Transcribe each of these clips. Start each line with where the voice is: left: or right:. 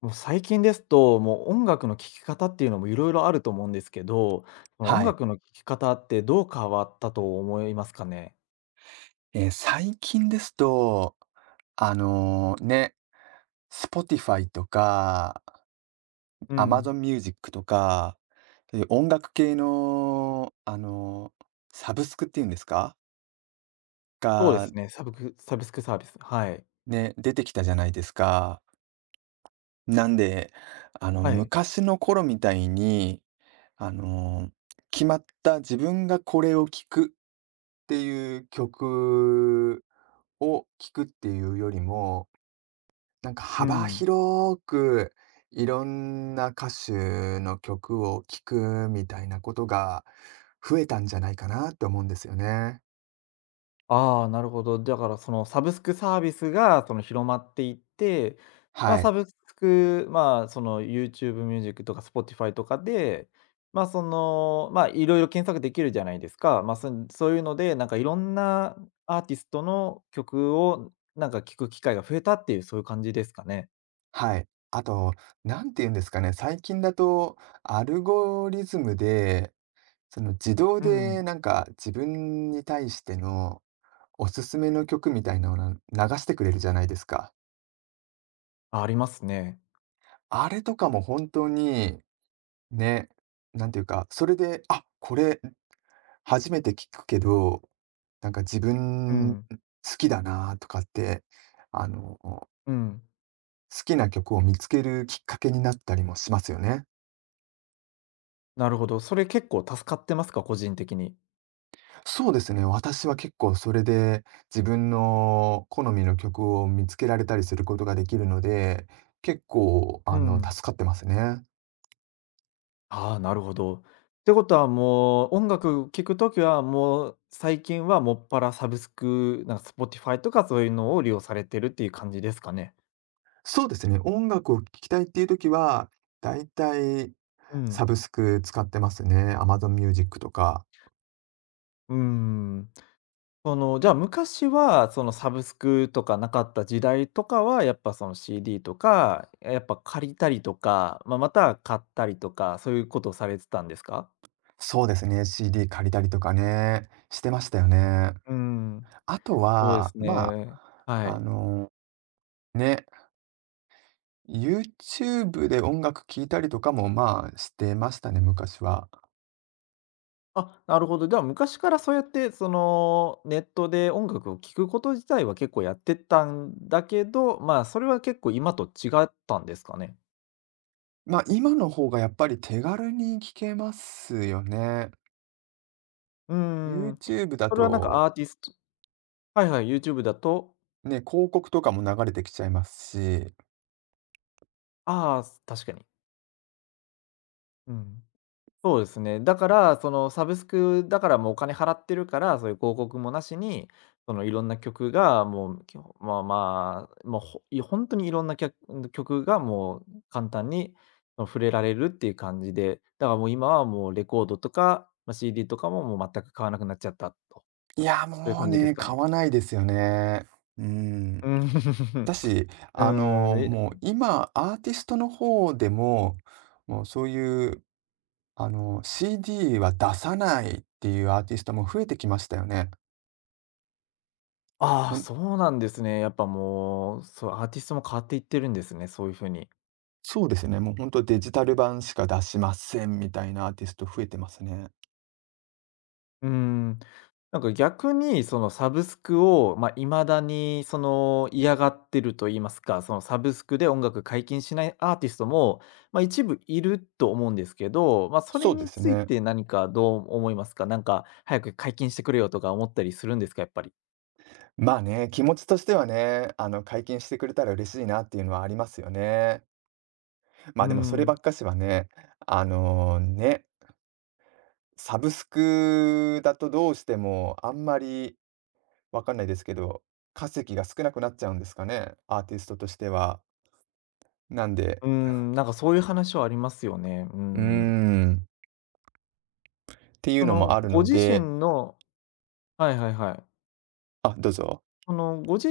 left: もう最近ですと、もう音楽の聴き方っていうのもいろいろあると思うんですけど、その音
right: はい。
left: 楽の聴き方ってどう変わったと思いますかね？
right: 最近ですと、あのーね、Spotify とか、
left: うん。
right: Amazon Music とか、そういう音楽系の、サブスクっていうんですか
left: そうで
right: が、
left: すね、サブスクサービス。はい。
right: ね、出てきたじゃないですか。なんで、あの、
left: はい。
right: 昔の頃みたいに、あのー決まった自分がこれを聴くっていう曲を聴くっていうよりも、なんか
left: う
right: 幅
left: ん。
right: 広く、いろんな歌手の曲を聴くみたいなことが増えたんじゃないかなって思うんですよね。
left: ああ、なるほど。だからそのサブスクサービスがその広まっていって、まあ、
right: はい。
left: サブスク、まあ、その YouTube ミュージックとか Spotify とかで、まあ、その、まあ、いろいろ検索できるじゃないですか。まあ、そういうので、なんかいろんなアーティストの曲をなんか聞く機会が増えたっていう、そういう感じですかね。
right: はい。あと、なんて言うんですかね、最近だとアルゴリズムで、その自動
left: う
right: で
left: ん。
right: なんか自分に対してのおすすめの曲みたいなのを流してくれるじゃないですか。
left: あ、ありますね。
right: あれとかも本当に、ね、なんていうか、それで、あ、これ初めて聞くけど、なんか自
left: う
right: 分好
left: ん。
right: きだなとかって、あの、好
left: うん。
right: きな曲を見つけるきっかけになったりもしますよね。
left: なるほど。それ結構助かってますか、個人的に。
right: そうですね、私は結構それで自分の好みの曲を見つけられたりすることができるので、結構、
left: う
right: あの、
left: ん。
right: 助かってますね。
left: ああ、なるほど。ってことはもう、音楽聴くときは、もう最近はもっぱらサブスク、なんか Spotify とかそういうのを利用されてるっていう感じですかね？
right: そうですね、音楽を聴きたいっていう時は、だいたい
left: う
right: サ
left: ん。
right: ブスク使ってますね。Amazon Music とか。
left: うーん。その、じゃあ昔は、そのサブスクとかなかった時代とかは、やっぱその CD とか、やっぱ借りたりとか、まあ、または買ったりとか、そういうことをされてたんですか？
right: そうですね、CD 借りたりとかね、してましたよね。
left: うーん、
right: あと
left: そうで
right: は、
left: す
right: ま
left: ね。は
right: あ、あ
left: い。
right: の、ね、YouTube で音楽聴いたりとかも、まあ、してましたね、昔は。
left: あ、なるほど。では、昔からそうやって、その、ネットで音楽を聴くこと自体は結構やってたんだけど、まあ、それは結構今と違ったんですかね。
right: まあ、今の方がやっぱり手軽に聴けますよね。
left: うーん。
right: YouTube だ
left: それはなんか
right: と、
left: アーティスト。はいはい、YouTube だと。
right: ね、広告とかも流れてきちゃいますし、
left: ああ、確かに。うん。そうですね。だから、そのサブスクだからもうお金払ってるから、そういう広告もなしに、そのいろんな曲がもう、まあまあ、もう本当にいろんな曲がもう簡単にその触れられるっていう感じで、だからもう今はもうレコードとか、まあ、CD とかも、もう全く買わなくなっちゃったと、そ
right: いや、
left: ういう
right: もう
left: 感じです
right: ね、
left: か
right: 買
left: ね。
right: わないですよね。うー
left: う
right: ん。
left: ん。
right: だ し、
left: うー
right: あの、
left: ん、
right: もう今、アーティストの方でも、もうそういう、あの、CD は出さないっていうアーティストも増えてきましたよね。
left: あ
right: ほ
left: あ、
right: ん
left: そうなんですね。やっぱもう、そう、アーティストも変わっていってるんですね、そういう風に。
right: そうですね、もう本当デジタル版しか出しませんみたいなアーティスト増えてますね。
left: うーん。なんか逆にそのサブスクを、まあ、未だにその嫌がってると言いますか、そのサブスクで音楽解禁しないアーティストも、まあ、一部いると思うんですけど、まあ、それ
right: そうで
left: に
right: す
left: つい
right: ね。
left: て何かどう思いますか？なんか早く解禁してくれよとか思ったりするんですか？やっぱり。
right: まあね、気持ちとしてはね、あの、解禁してくれたら嬉しいなっていうのはありますよね。ま
left: う
right: あ、
left: ー
right: でもそれば
left: ん。
right: っかしはね、あの、ね、サブスクだとどうしてもあんまりわかんないですけど、稼ぎが少なくなっちゃうんですかね、アーティストとしては。なんで、
left: うーん、なんかそういう話はありますよね。うー
right: うー
left: ん。
right: ん、っていう
left: そ
right: のも
left: の
right: ある
left: ご
right: の
left: 自
right: で、
left: 身の。はいはいはい。
right: あ、どうぞ。
left: その、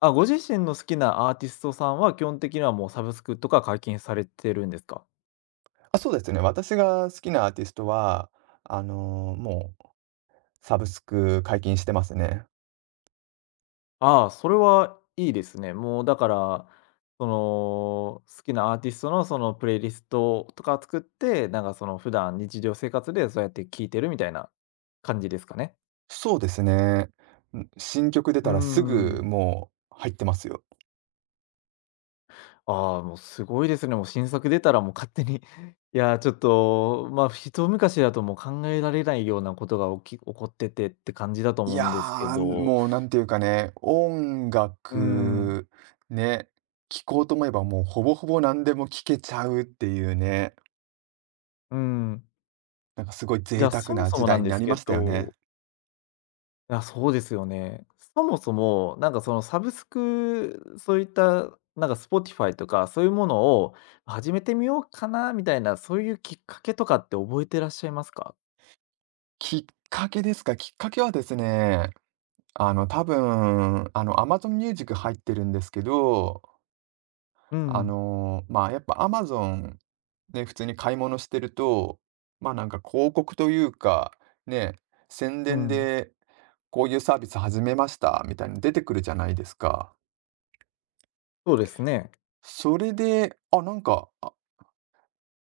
left: あ、ご自身の好きなアーティストさんは、基本的にはもうサブスクとか解禁されてるんですか？
right: あ、そうですね、私が好きなアーティストは、あの、もうサブスク解禁してますね。
left: ああ、それはいいですね。もうだから、その、好きなアーティストのそのプレイリストとか作って、なんかその普段日常生活でそうやって聴いてるみたいな感じですかね？
right: そうですね。ん、新曲出
left: うー
right: たらすぐ
left: ん。
right: もう入ってますよ。
left: ああ、もうすごいですね。もう新作出たらもう勝手に いやー、ちょっと、まあ、一昔だともう考えられないようなことが起こっててって感じだと
right: い
left: 思う
right: や
left: んですけ
right: ー、
left: ど。
right: もうなんていうかね、音
left: うん、
right: 楽ね、聴こうと思えばもうほぼほぼ何でも聴けちゃうっていうね。
left: うん。
right: なんかすごい
left: じ
right: 贅
left: ゃあ、
right: 沢
left: そも
right: な
left: そ
right: 時
left: もな
right: 代
left: ん
right: に
left: で
right: な
left: す
right: りま
left: け
right: したよね。
left: ど。あ、そうですよね。そもそも、なんかそのサブスク、そういった、なんか Spotify とか、そういうものを始めてみようかなみたいな、そういうきっかけとかって覚えてらっしゃいますか？
right: きっかけですか、きっかけはですね、あの、多分、あの、Amazon Music 入ってるんですけど、
left: うんう
right: あ
left: ん。
right: の、まあ、やっぱ Amazon ね、普通に買い物してると、まあ、なんか広告というか、ね、宣
left: う
right: 伝
left: ん。
right: でこういうサービス始めましたみたいに出てくるじゃないですか。
left: そうですね。
right: それで、あ、なんか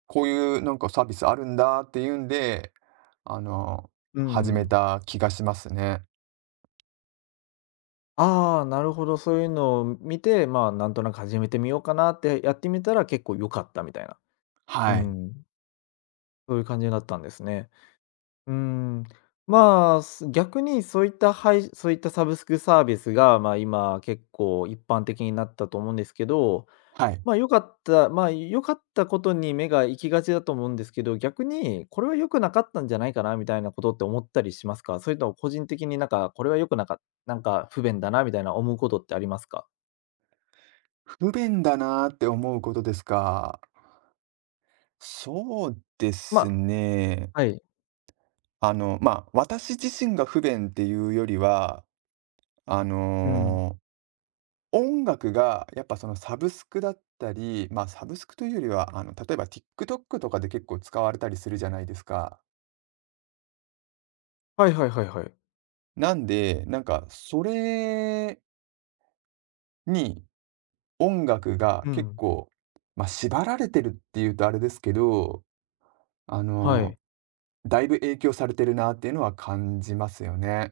right: こういうなんかサービスあるんだっていうんで、あの、
left: うん
right: 始
left: う
right: め
left: ん。
right: た気がしますね。
left: ああ、なるほど、そういうのを見て、まあ、なんとなく始めてみようかなってやってみたら結構良かったみたいな。う
right: はい。
left: ん、そういう感じになったんですね。うーん、まあ、逆にそういった配そういったサブスクサービスが、まあ、今結構一般的になったと思うんですけど、
right: はい。
left: まあ、良かったことに目が行きがちだと思うんですけど、逆にこれは良くなかったんじゃないかなみたいなことって思ったりしますか？それとも個人的になんか、これは良くなかなんか不便だなみたいな思うことってありますか？
right: 不便だなって思うことですか。そうで
left: ま
right: す
left: あ、
right: ね。
left: はい。
right: あの、まあ、私自身が不便っていうよりは、あ
left: うん。
right: の、音楽がやっぱそのサブスクだったり、まあ、サブスクというよりは、あの、例えば TikTok とかで結構使われたりするじゃないですか。
left: はいはいはいはい。
right: なんで、なんかそれに音楽が
left: う
right: 結
left: ん。
right: 構、まあ、縛られてるっていうとあれですけど、あ
left: は
right: の、
left: い。
right: だいぶ影響されてるなっていうのは感じますよね。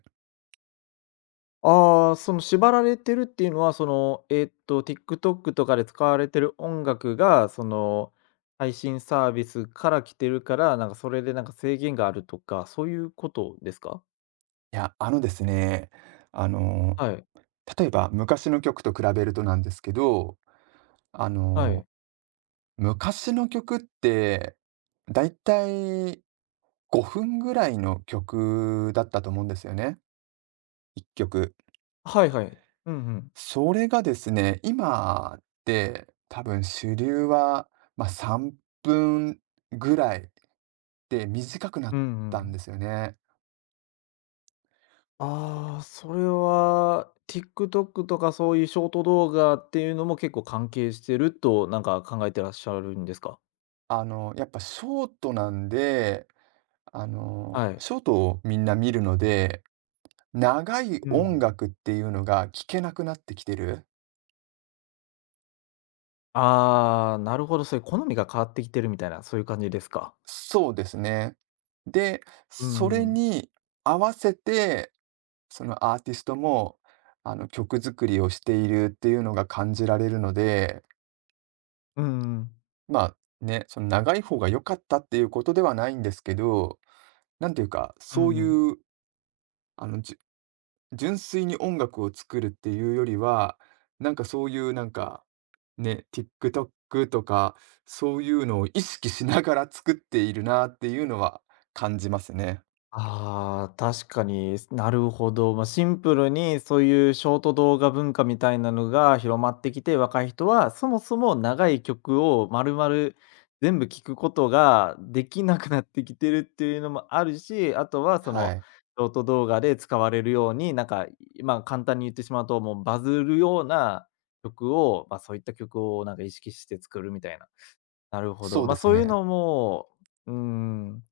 left: ああ、その縛られてるっていうのは、その、TikTok とかで使われてる音楽が、その、配信サービスから来てるから、なんかそれでなんか制限があるとか、そういうことですか？
right: いや、あのですね、あの、
left: はい。
right: 例えば昔の曲と比べるとなんですけど、あ
left: は
right: の、
left: い。
right: 昔の曲って、だいたい5分ぐらいの曲だったと思うんですよね、1曲。
left: はいはい。うんうん。
right: それがですね、今って多分主流は、まあ、3分ぐらいで短くなっ
left: うんう
right: たん
left: ん。
right: ですよね。こ
left: ああ、それは TikTok とかそういうショート動画っていうのも結構関係してると、なんか考えてらっしゃるんですか？
right: あの、やっぱショートなんで、あの、
left: はい。
right: ショートをみんな見るので、長い
left: うんう
right: 音
left: ん。
right: 楽っていうのが聞けなくなってきてる。
left: ああ、なるほど、そういう好みが変わってきてるみたいな、そういう感じですか？
right: そうですね。で、
left: う
right: それ
left: ん。
right: に合わせて、そのアーティストも、あの、曲作りをしているっていうのが感じられるので、
left: うんうん。
right: まあね、その長い方が良かったっていうことではないんですけど、なんていうか、そういう、あの、純粋に音楽を作るっていうよりは、なんかそういうなんか、ね、TikTok とか、そういうのを意識しながら作っているなっていうのは感じますね。
left: ああ、確かに、なるほど。まあ、シンプルにそういうショート動画文化みたいなのが広まってきて、若い人はそもそも長い曲を丸々全部聴くことができなくなってきてるっていうのもあるし、あとはそ
right: は
left: の
right: い。
left: ショート動画で使われるように、なんか、まあ、簡単に言ってしまうと、もうバズるような曲を、まあ、そういった曲をなんか意識して作るみたいな。なるほど。
right: そうで
left: ま、
right: す
left: そういう
right: ね。
left: のも、うーん、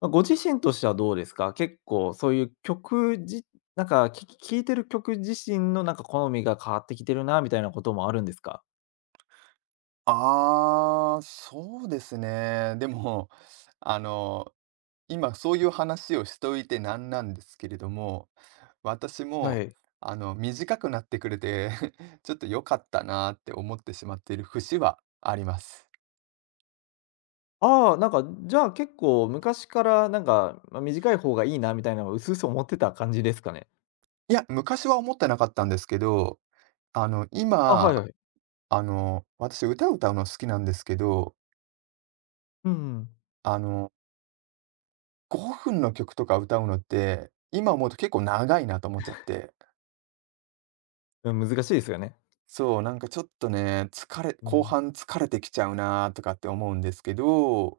left: まあ、ご自身としてはどうですか？結構そういうなんか、聴いてる曲自身のなんか好みが変わってきてるなみたいなこともあるんですか？
right: ああ、そうですね。でも、あの今そういう話をしといてなんなんですけれども、私
left: は
right: も、
left: い。
right: あの、短くなってくれて ちょっと良かったなーって思ってしまっている節はあります。
left: ああ、なんか、じゃあ結構昔からなんか、まあ、短い方がいいなみたいなのを薄々思ってた感じですかね？
right: いや、昔は思ってなかったんですけど、あの、
left: あ、はい
right: 今、
left: はい。
right: あの、私歌を歌うの好きなんですけど、
left: うんうん。
right: あの、5分の曲とか歌うのって、今思うと結構長いなと思っちゃって、
left: うん、難しいですよね。
right: そう、なんかちょっとね、
left: う
right: 後
left: ん。
right: 半疲れてきちゃうなーとかって思うんですけど、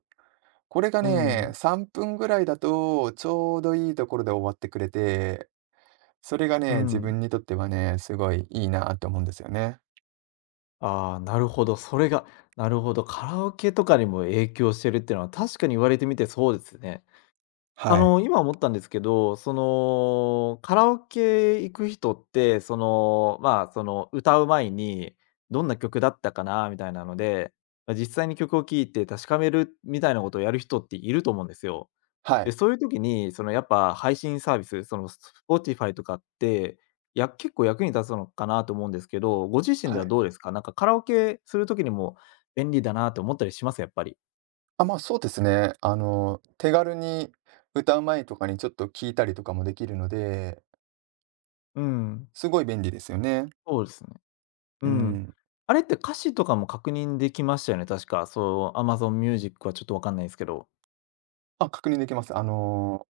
right: これが
left: う
right: ね、
left: ん。
right: 3分ぐらいだと、ちょうどいいところで終わってくれて、それが
left: う
right: ね、自
left: ん。
right: 分にとってはね、すごいいいなって思うんですよね。
left: ああ、なるほど。それがなるほど、カラオケとかにも影響してるっていうのは、確かに言われてみてそうですね。あ
right: はい。
left: の、今思ったんですけど、その、カラオケ行く人って、その、まあ、その、歌う前に、どんな曲だったかなみたいなので、ま、実際に曲を聴いて確かめるみたいなことをやる人っていると思うんですよ。
right: は
left: で、
right: い。
left: そういう時に、その、やっぱ配信サービス、その、Spotify とかって、結構役に立つのかなと思うんですけど、ご自身
right: は
left: では
right: い。
left: どうですか？なんかカラオケする時にも便利だなって思ったりします？やっぱり。
right: あ、まあ、そうですね。あの、手軽に歌う前とかにちょっと聞いたりとかもできるので、
left: うん、
right: すごい便利ですよね。
left: そうですね。
right: う
left: うん。
right: ん。
left: あれって歌詞とかも確認できましたよね、確か。そう、Amazon Music はちょっとわかんないですけど。
right: あ、確認できます。あの、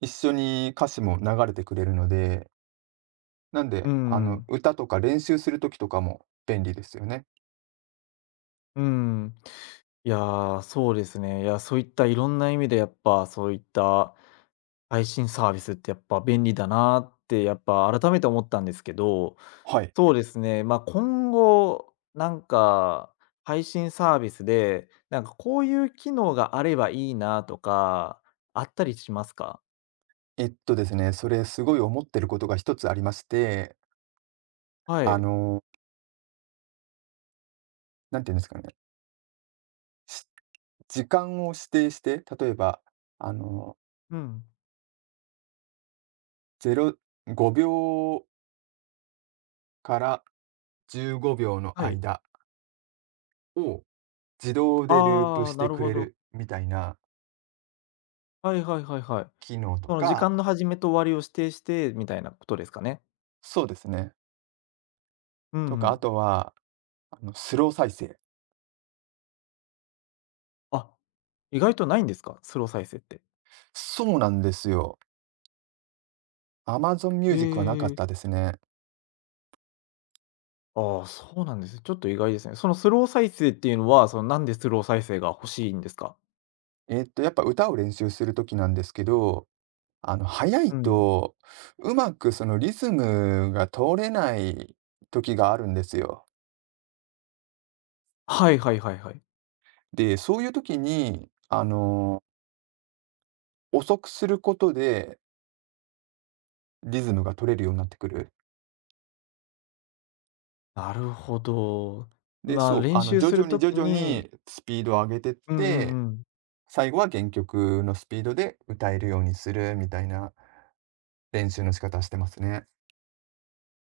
right: 一緒に歌詞も流れてくれるので、なん
left: う
right: で、あの、
left: ん。
right: 歌とか練習するときとかも便利ですよね。
left: うん。いやー、そうですね。いや、そういったいろんな意味でやっぱ、そういった配信サービスってやっぱ便利だなーってやっぱ改めて思ったんですけど、
right: はい。
left: そうですね、まあ、今後、なんか、配信サービスで、なんかこういう機能があればいいなとか、あったりしますか？
right: えっとですね、それすごい思ってることが一つありまして、
left: は
right: あ
left: い。
right: の、何て言うんですかね、し時間を指定して、例えば、あの、
left: うん。
right: 05秒から15秒の
left: はい。
right: 間を自動でループ
left: ああ、
right: し
left: な
right: て
left: る
right: く
left: ほ
right: れ
left: ど。
right: るみたいな
left: はいはいはいはい。
right: 機能と
left: その時
right: か、
left: 間の始めと終わりを指定してみたいなことですかね？
right: そうですね、
left: うん
right: と
left: う
right: か、あ
left: ん。
right: とは、あの、スロー再生。
left: あ、意外とないんですか？スロー再生って。
right: そうなんですよ。Amazon Music はなかっ
left: ええ。
right: たですね。
left: ああ、そうなんですね。ちょっと意外ですね。そのスロー再生っていうのは、そのなんでスロー再生が欲しいんですか？
right: えっと、やっぱ歌を練習する時なんですけど、あの、速い
left: うん。
right: と、うまくそのリズムが通れない時があるんですよ。
left: はいはいはいはい。
right: で、そういう時に、あの、遅くすることでリズムが取れるようになってくる。
left: なるほど。
right: で、
left: まあ、
right: そう、
left: 練
right: あの、
left: 習
right: 徐
left: す
right: 々
left: る
right: に
left: と
right: 徐
left: き
right: 々
left: に、
right: にスピードを上げてっ
left: うんう
right: て、
left: んうん。
right: 最後は原曲のスピードで歌えるようにするみたいな練習の仕方してますね。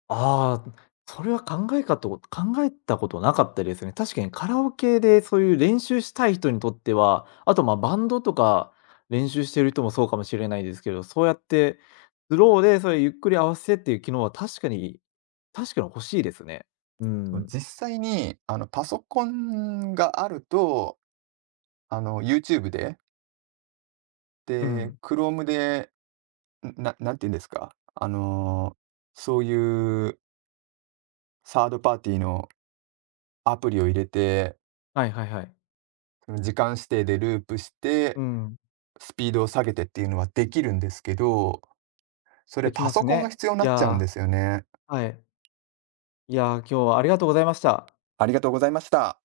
left: ああ、それは考えたことなかったですね。確かにカラオケでそういう練習したい人にとっては、あと、ま、バンドとか練習してる人もそうかもしれないですけど、そうやってスローでそれゆっくり合わせてっていう機能は確かに確かに欲しいですね。う
right: そう
left: ん。
right: 実際に、あの、パソコンがあると、あの、YouTube で、
left: う
right: で、
left: ん。
right: Chrome でなんて言うんですか、あの、そういうサードパーティーのアプリを入れて、
left: はいはいはい。
right: その時間指定でループし
left: う
right: て、
left: ん。
right: スピードを下げてっていうのはできるんですけど、それ
left: でき
right: パ
left: ます
right: ソコンが
left: ね。
right: 必要に
left: い
right: な
left: や
right: っちゃうんですよね。
left: ー、はい。いやー、今日はありがとうございました。
right: ありがとうございました。